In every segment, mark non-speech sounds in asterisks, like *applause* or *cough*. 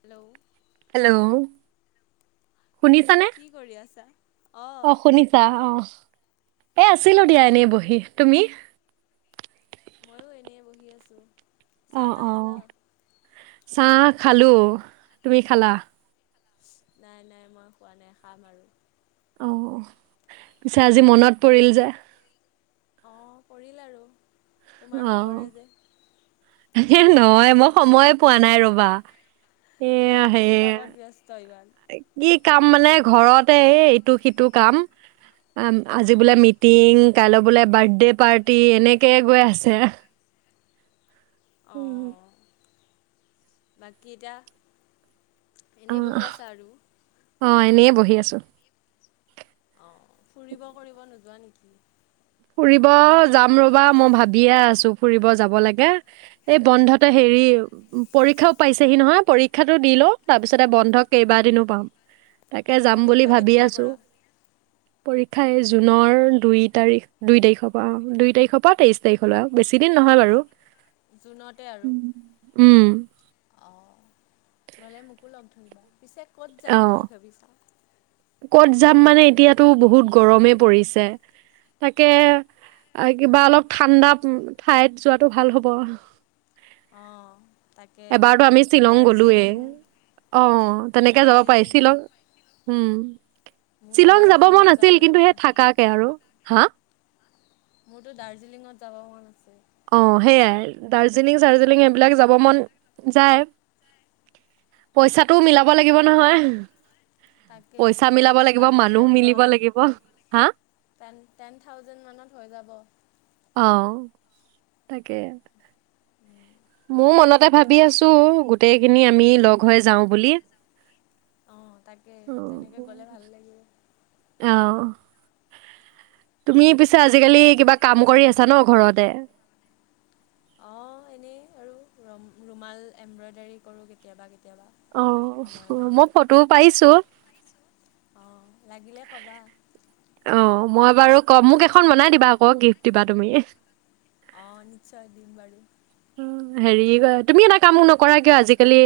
Hello hello শুনিছানে। কি কৰি আছা? অঁ অ' শুনিছা অ'। এ আছিলো দিয়া এনেই বহি। তুমি? ময়ো এনে বহি আছো। অ চাহ-তাহ অ খালা? চাহ খালো। তুমি খালা? নাই নাই মই খোৱা নাই খাম আৰু। অ' পিছে আজি মনত পৰিল যে? অ' পৰিল আৰু। তোমাৰ অ নপৰে যে। নহয় মই সময়ে পোৱা নাই ৰবা। কিয় এয়া কি সেই কামত ব্যস্ত ইমান কি কাম মানে ঘৰতে ইটো সিটো কাম আ আজি অঁ বোলে মিটিং কাইলৈ বোলে বাৰ্থডে পাৰ্টি এনেকৈয়ে গৈ আছে উম বাকীটা অ অ এনেই বহি বহি আছোঁ অ ফুৰিব কৰিব লৈছোঁ যোৱা নেকি ফুৰিব যাম ৰবা মই ভাবিয়ে আছো ফুৰিব যাব লাগে এই বন্ধতে হেৰি পৰীক্ষাও পাইছেহি নহয় পৰীক্ষাতটো দি লও তাৰ পিছতে বন্ধ কেইবাদিনো পাম তাকে যাম বুলি পৰীক্ষা ভাবি কেতিয়াৰ আছোঁ পৰা? পৰীক্ষাই জুনৰ দুই তাৰিখ দুই তাৰিখৰ পৰা দুই তাৰিখৰ পৰা তেইছ তাৰিখলৈ বেছি দিন নহয় বাৰু জুনতে আৰু উম অ' গ'লে মোকো লগ ধৰিবা পিছে ক'ত অ যাম বুলি ভাবিছা ক'ত যাম মানে এতিয়াতো বহুত গৰমে পৰিছে তাকে কিবা অলপ ঠাণ্ডা ঠাইত যোৱাটো ভাল হ'ব অঁ তাকে এবাৰতো আমি শ্বিলং গলোয়ে দাৰ্জিলিং অ তেনেকে যাব পাৰি শ্বিলং দাৰ্জিলিং উম মোৰতো শ্বিলং যাব মন দাৰ্জিলিঙত আাছিল যাবলৈ কিন্তু মন সেই আছে থাকাকে আৰু হা। মোৰটো দাৰ্জিলিঙত যাব মন আছে। অঁ সেয়াই দাৰ্জিলিং চাৰ্জিলিং এইবিলাক যাব মন যায়, পইচাটোও মিলাব লাগিব নহয়। তাকেই পইচা মিলাব লাগিব, বাজেট মানুহ লাগিব মিলিব অলপ, লাগিব। হা? টেন-টেন থাউজেণ্ড মানত হৈ যাব। অঁ, তাকেই। উম, মও মনতে ভাবি আছো গোটেইখিনি আমি লগ হৈ যাওঁ বুলি। অঁ তাকে তেনেকৈ গ'লে ভাল *unintelligible* লাগিব অঁ। তুমি পিছে আজিকালি কিবা কাম কৰি আছা ন ঘৰতে। অঁ এনেই আৰু ৰুমাল এম্ব্ৰইডাৰী কৰো কেতিয়াবা কে অঁ *unintelligible* মই ফটোও পাইছো। অ লাগিলে ক'বা। অঁ মই বাৰু কম মোক এখন বনাই দিবা আকৌ গিফ্ট দিবা তুমি। অঁ নিশ্চয় দিম বাৰু। *unintelligible* হেৰি তুমি এটা কামো নকৰা কিয় আজিকালি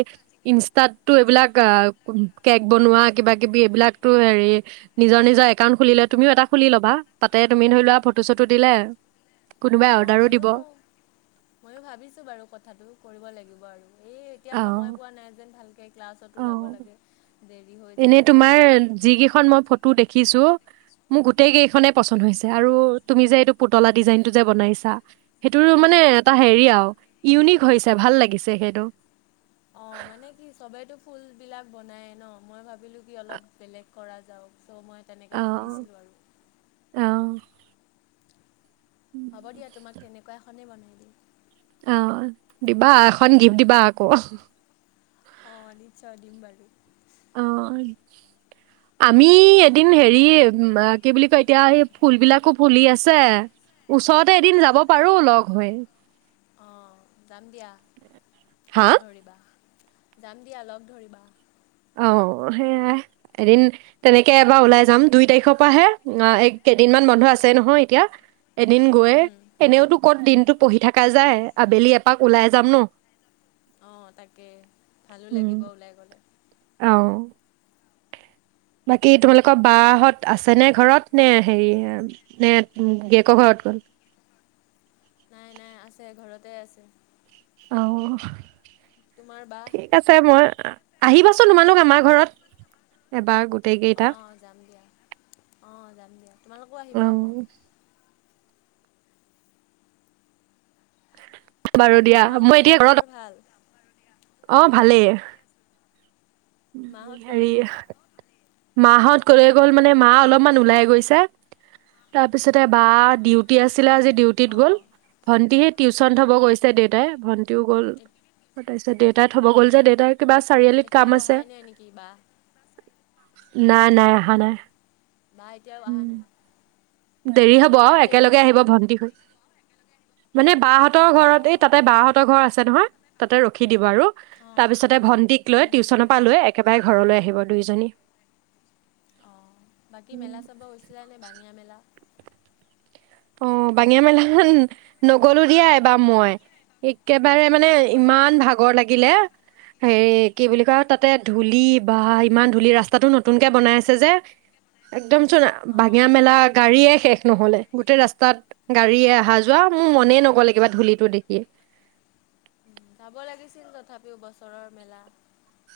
ইনষ্টাতটো এইবিলাক কেক বনোৱা কিবা কিবি এইবিলাকতো হেৰি নিজৰ নিজৰ একাউণ্ট খুলিলে তুমিও এটা খুলি ল'বা, তাতে তুমি ধৰি লোৱা ফটো চটো দিলে কোনোবাই অঁ অৰ্ডাৰো দিব। ময়ো *unintelligible* বাৰু কথাটো কৰিব লাগিব আৰু। এই এতিয়া সময় অ', পোৱা নাই যেন ভাল ক্লাছতো যাব অ', লাগে। হৈ এনে যায় আহি তোমাৰ পোৱালৈ যিকেইখন মই ফটো দেখিছো মোৰ গোটেই কেইখনেই পচন্দ হৈছে আৰু তুমি যে এইটো পুতলা ডিজাইনটো যে বনাইছা সেইটোৰো অঁ মানে এটা হেৰি আৰু ইউনিক হৈছে ভাল লাগিছে সেইটো। অঁ মানে কি চবেই টো ফুলবিলাক বনাই ন, মই ভাবো *unintelligible* অলপ বেলেগ। কৰা যাওঁ চ' মই তেনেকে অ'। বনাইছিলোঁ আৰু। অ', হ'ব দিয়া তোমাক তেনেকুৱা এখনেই বনাই দিম অঁ দিবা এখন গিফ্ট দিবা আকৌ। অঁ নিশ্চয় দিম বাৰু। অঁ *unintelligible* আমি এদিন হেৰি কি বুলি কয় এতিয়া এই ফুলবিলাকো ফুলি আছে, ওচৰতে এদিন যাব পাৰো লগ হৈ। অঁ যাম দিয়া, হা লগ ধৰিবা। যাম দিয়া লগ ধৰিবা। অঁ, সেয়াই এদিন তেনেকে এবাৰ ওলাই যাম দুই তাৰিখৰ পৰাহে কেইদিনমান বন্ধ আছে নহয় এতিয়া, এদিন গৈ উম, এনেওতো ক'ত দিনটো পঢ়ি থাকা যায় আবেলি এপাক ওলাই যাম ন। অঁ তাকে ভালো লাগিব ওলাই গলে। অঁ। বাকী তোমালোকৰ বাহঁত আছে নে ঘৰত নে হেৰি নে গীয়েকৰ ঘৰত গ'ল। নাই নাই আছে ঘৰতে আছে। অঁ। তোমাৰ বা ঠিক আছে মই আহিবাচোন তোমালোক আমাৰ ঘৰত এবাৰ গোটেই কেইটা অ যাম দিয়া অ যাম দিয়া তোমালোকো অ আহিবা আকৌ বাৰু বাকী দিয়া মই তোমালোকৰ এতিয়া ঘৰত মাহঁতৰ ভাল অ ভালেই মাহঁত ক'লে হেৰি গ'ল মাহত ক'লে গ'ল মানে মা অলপমান ওলাই গৈছে তাৰপিছতে বা ডিউটি আছে ডিউটি গ'ল অঁ ভন্তি হিহেত টিউশচন থ'ব গৈছে দেউতাই ভ ও গ'ল তাৰপিত দেউতাই থব গল যে দেউতাই কিবা চাৰিআলিত কাম এতিয়াও আছে অহাই নাই নেকি বা নাই, নাই, আহা অঁ নাই। বা এতিয়াও অহা উম। নাই দেৰি হ'ব। আৰু ইমান দেৰি একেলগে আহিব, ভণ্টি হৈ মানে বা'হত হঁতৰ ঘৰত, এই অঁ তাতে, বা'হঁতৰ ঘৰ আছে নহয় তাতে ৰখি দিব, আৰু অঁ তাৰ পিছতে ভণ্টিক লৈ, টিউচনৰ পৰা লৈ একে বাই, ঘৰলৈ আহিব দুইজনী অ', বাকী মেলা চাব গৈছিলা নে? বাঙীয়া মেলা অ', বাঙীয়া মেলা নগ'লোঁ দিয়া এইবাৰ মই। একেবাৰে মানে, কিয় নগ'লা ইমান ভাগৰ লাগিলে। হেৰি, কি বুলি কয়? তাতে ধূলি, বা, ইমান ধূলি। ৰাস্তাতটো নতুনকে বনাই আছে যে একদম চূণ, অঁ বাঙীয়া মেলা, গাড়ীয়ে শেষ নহ'লে গোটেই ৰাস্তাত গাড়ীয়ে আহা-যোৱা। মোৰ মনেই নগ'লে, কিবা ধূলিটো দেখি যাব লাগিছিল, তথাপিও বছৰৰ মেলা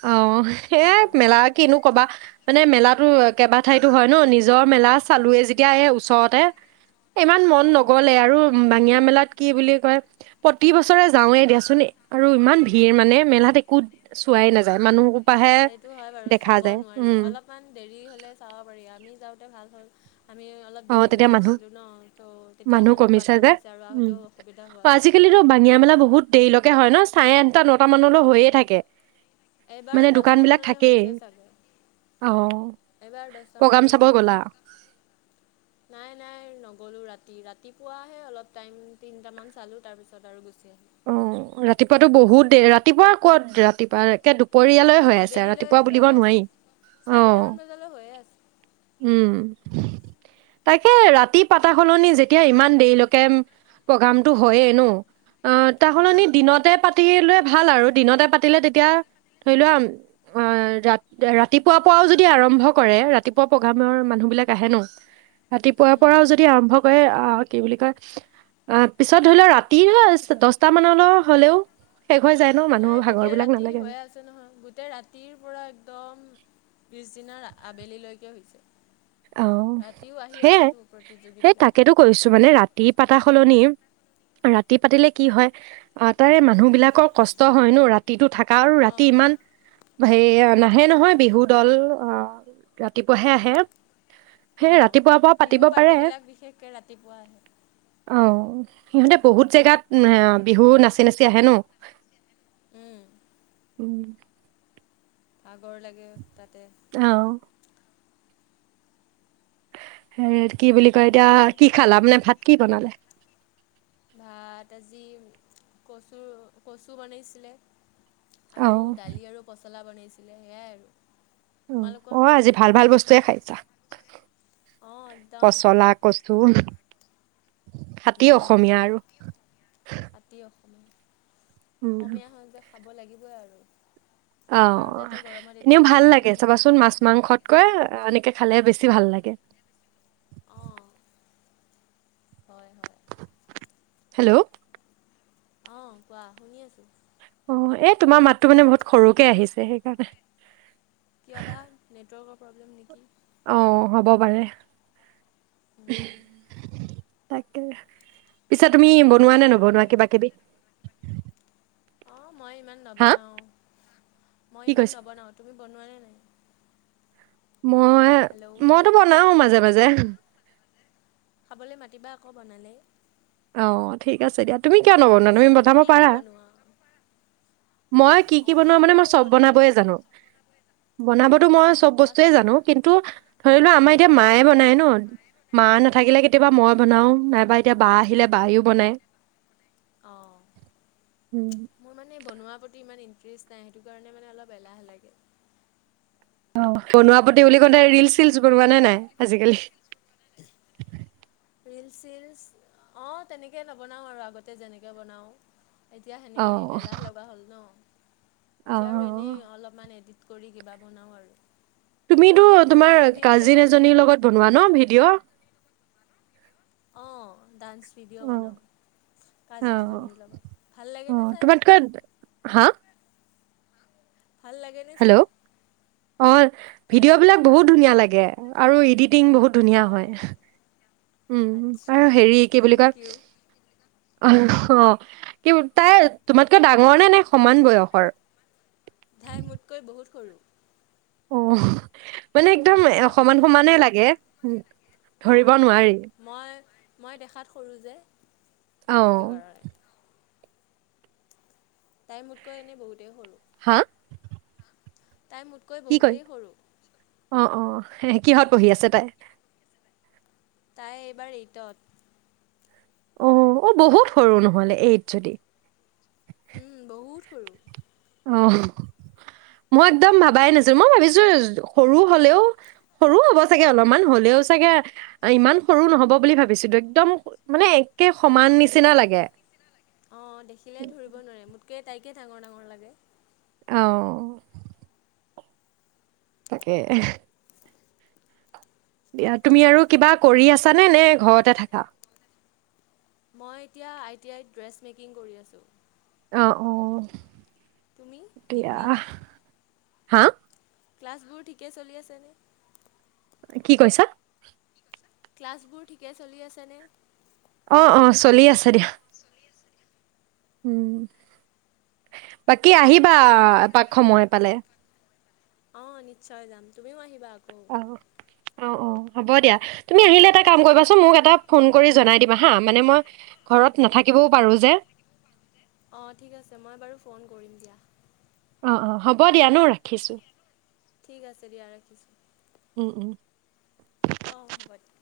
অ', এ, মেলা কিনো ক'বা। মানে, মেলাত টো কেইবাঠাইতো হয় ন। নিজৰ মেলা চালোঁৱেই, যেতিয়া এই ওচৰতে ইমান মন অঁ নগ'লে, আৰু বাঙীয়া মেলাত কি বুলি কয়, প্ৰতি বছৰে যাওঁৱে দিয়াচোন। আৰু ইমান ভিৰ, মানে, মেলাত একো চোৱাই নাযায় যায় মানুহবোৰ সোপাহে সেইটো হয় বাৰু। দেখা চাব নোৱাৰি। অলপমান দেৰি হ'লে চাব পাৰি। আমি যাওঁ। ভাল হ'ল। আমি অলপ অ', দেৰি তেতিয়া লৈ মানুহ আছিলোঁ ন। ত', তেতিয়া মানুহ কমিছে পাতল যে হৈছে, আৰু উম আহোঁতেও অসুবিধা হোৱা অ', নাই। আজিকালিতো বাঙিয়া মেলা বহুত দেৰিলৈকে হয় ন? চাৰে আঠটা, নটা মানলৈ হৈয়েই থাকে। এইবাৰ মানে দোকান দহটা বিলাক মানলৈ থাকেই হৈছে চাগে। অ', এইবাৰ দহটা প্ৰগ্ৰাম মানলৈ চাব হৈছে। গ'লা নাই, নাই, নগ'লোঁ ৰাতি। ৰাতিপুৱাহে অলপ টাইম, তিনিটামান চালোঁ। তাৰ পিছত আৰু গুচি আহি। অ', ৰাতিপুৱাতো বহুত দেৰি। ৰাতিপুৱা ক'ত? ৰাতিপুৱা একে দুপ পৰিয়ালে হৈ আছে, আৰু ৰাতিপুৱা আবেলিলৈকে বুলিব হৈ আছে নোৱাৰি। অ', চাৰিটামান বজালৈ হৈয়ে আছে উম। তাকে, ৰাতি পাতা সলনি। যেতিয়া ইমান দেৰিলৈকে প্ৰগ্ৰামতো হয়য়েই ন অ', তাহ'লনি অঁ দিনতে পাতি লৈ ভাল, আৰু দিনতে পাতিলে, তেতিয়া ধৰি লোৱা, আ, ৰা, ৰাতিপুৱাৰ পৰাও যদি আৰম্ভ কৰে। ৰাতিপুৱা প্ৰগ্ৰামৰ মানুহবিলাক আহে ন। ৰাতিপুৱাৰ পৰাও উম যদি আৰম্ভ কৰে, আ, কি বুলি কয়, আ, পিছত ধৰি লোৱা, ৰাতি দহটা মানলৈ হ'লেও শেষ হৈ যায় ন নাই, মানুহৰ ভাগৰ গোটেই বিলাক ৰাতি নালাগে আৰু হৈয়েই আছে নহয়। গোটেই ৰাতিৰ পৰা, একদম পিছদিনা আবেলিলৈকে হৈছে। অ' ৰাতিও আহি সেয়াই আছেতো সেই প্ৰতিযোগীবিলাক তাকেতো কৈছো মানে ৰাতি পাতা সলনি, ৰাতি পাতিলে কি হয় তাৰে মানুহ বিলাকৰ কষ্ট হয় নো ৰাতিটো থাক কাৰো ৰাতি ইমান হেয়া ন হে নহয়, বিহু দল অ'ৰাতিপুৱাহে আহে। সেই অঁ ৰাতিপুৱাৰ পৰা পাতিব বিহু পাৰে, পাৰ্টিবিলাক বিশেষকৈ ৰাতিপুৱা আহে অ' সিহঁতে বহুত জেগাত এ বিহু নাচি নাচি আহে ন, উম, উম ভাগৰ লাগে তাতে। অ হেৰ কি বুলি কয় এতিয়া বাকী কি আৰু খালা? মানে ভাত কি বনালে? ভাত, আজি কচু কচু বনাইছিলে। আৰু অ', দালি আৰু পচ পচলা বনাইছিলে সেয়াই আৰু। তোমালোকৰ অ' অ' আজি ভাল ভাল বস্তুৱয়ে খাই জা অঁ একদম পচলা, কচু খাতি উম, অসমীয়া আৰু খাতি অসমীয়া উম। অসমীয়া হয় যে খাব লাগিব। উম। অ' এনেও ভাল লাগে সেইবোৰ চাবাচোন খাই। মাছ মাংসতকৈ এনেকে- খালে বেছি ভাল লাগে। অঁ। হয় হয়। হেল্ল'ও অ' কোৱা, শুনি আছো। অ' এ' তোমাৰ মাততো মানে বহুত সৰুকে আহিছে সেইকাৰণে। কিয় বা নেটৱৰ্কৰ প্ৰব্লেম নেকি? অ', হ'ব পাৰে। *unintelligible* তাকে, পিছে তুমি বাকী এতিয়া বনোৱা নে কি নবনোৱা কৰিবা? কিবা কিবি? অঁ মই ইমান হা নবনাও মই কি ইমান কৈছা নবনাও তুমি বনোৱা নে নাই? মই হেল্ল' মইতো বনাও মাজে মাজে, *unintelligible* খাবলৈ মাতিবা আকৌ বনালে। অ' ঠিক আছে দিয়া। তুমি কিয় নবনোৱা, পিছে তুমি বনাব কি কি পাৰা। বনোৱা? মই কি কি অঁ বনাও? মানে পাৰোঁ মই চব বনাব বনাবৈয়ে জানো। বনাবতো মই অঁ চব বস্তুয়েই কোৱাচোন? জানো। কিন্তু ধৰি লোৱা আমাৰ উম। এতিয়া মায়ে বনাই ন। মা নেথাকিলে কেতিয়াবা মই বনাওঁ, নাইবা এতিয়া বা আহিলে বায়েও বনাই। অ মোৰ মানে বনোৱা। প্ৰতি ইমান ইণ্টেৰেষ্ট নাই, সেইটো কাৰণে মানে অলপ এলাহে লাগে। অ বনোৱা প্ৰতি বুলি ক'লে ৰিলচ চিলচ বনোৱা নে নাই আজিকালি? ৰিলচ- চীলচ অঁ তেনেকৈ নবনাওঁ আৰু আগতে যেনেকৈ বনাওঁ। এতিয়া সেনেকৈ অ'। এলাহ লগা হ'ল ন। এতিয়া আৰু অ', এনেই অলপমান এডিট। কৰি কিবা বনাওঁ আৰু তুমিতো তোমাৰ তুমি পিছে কাজিন বনোৱানে এজনীৰ নাই লগত বনোৱা ন ভিডিঅ'। অঁ ডান্স ভিডিঅ' অহ বনাওঁ আহ কাজিনজনীৰ লগত ভাল লাগেনে অহ চাই তোমাত কৈ হা ভাল লাগেনে হেল্ল' চাই অ হেল্ল' ভিডিঅ' বিলাক বহুত ধুনীয়া লাগে। অ আৰু ইডিত। টিং বহুত ধুনীয়া অঁ হয়। উম আচ্ছা আৰু হেৰি কি বুলি থেংক কয় ইউ আ। অ কি তাই তোমাতকৈ ডাঙৰ নে নাই সমান বয়সৰ। তাই মোতকৈ বহুত সৰু। অহ। বাট দেখাত নালাগে লাগে উম, অ ধৰিব নোৱাৰি। মই মই দেখাত সৰু যে সেইটো অ', কাৰণে। তাই মোতকৈ এনেই বহুতেই সৰু। হা? তাই মোতকৈ বহুতেই সৰু। হেহে কিহত পঢ়ি আছে তাই? তাই এইবাৰ এইটত। অ', অ', বহুত সৰু নহ'লে এইত যদি। উম, বহুত। সৰু অহ, মই একদম ভাবাই নাছিলো, মই ভাবিছো সৰু হলেও সৰু হ'ব চাগে অলপমান, হলেও চাগে ইমান সৰু নহব বুলি ভাবিছিলো, একদম মানে একে সমান নিচিনা লাগে। অ', দেখিলে ধৰিব নোৱাৰে মোত কে তাইকে ডাঙৰ ডাঙৰ লাগে। অ', অ', অ'। তাকে হ দিয়া তুমি আৰু কিবা কৰি আছানে, নে ঘৰতে থাকা? মই এতিয়া আই টি আই ত ড্ৰেছ মেকিং কৰি আছোঁ। আহ অ'। তুমি দিয়া ডিগ্ৰী হা। ক্লাছবোৰ ঠিকে চলি আছেনে? কি কৈছা? ক্লাছবোৰ ঠিকে চলি আছেনে? অ', অ', চলি আছে দে উম, বাকী আহিবা এপাক সময় পালে। অ', নিশ্চয় যাম। তুমিও আহিবা আকৌ অ অ', অ', হ'ব দিয়া তুমি আহিলে এটা কাম কৰিবাচোন, মোক এটা ফোন কৰি জনাই দিবা হা মানে মই ঘৰত নাথাকিবও পাৰোঁ যে। অ', ঠিক আছে মই বাৰু ফোন কৰিম দিয়া। অ', অ', হ'ব দিয়া ন' ৰাখিছো। ঠিক আছে দিয়া ৰাখিছোঁ। উম উম। অহ হ'ব দিয়া।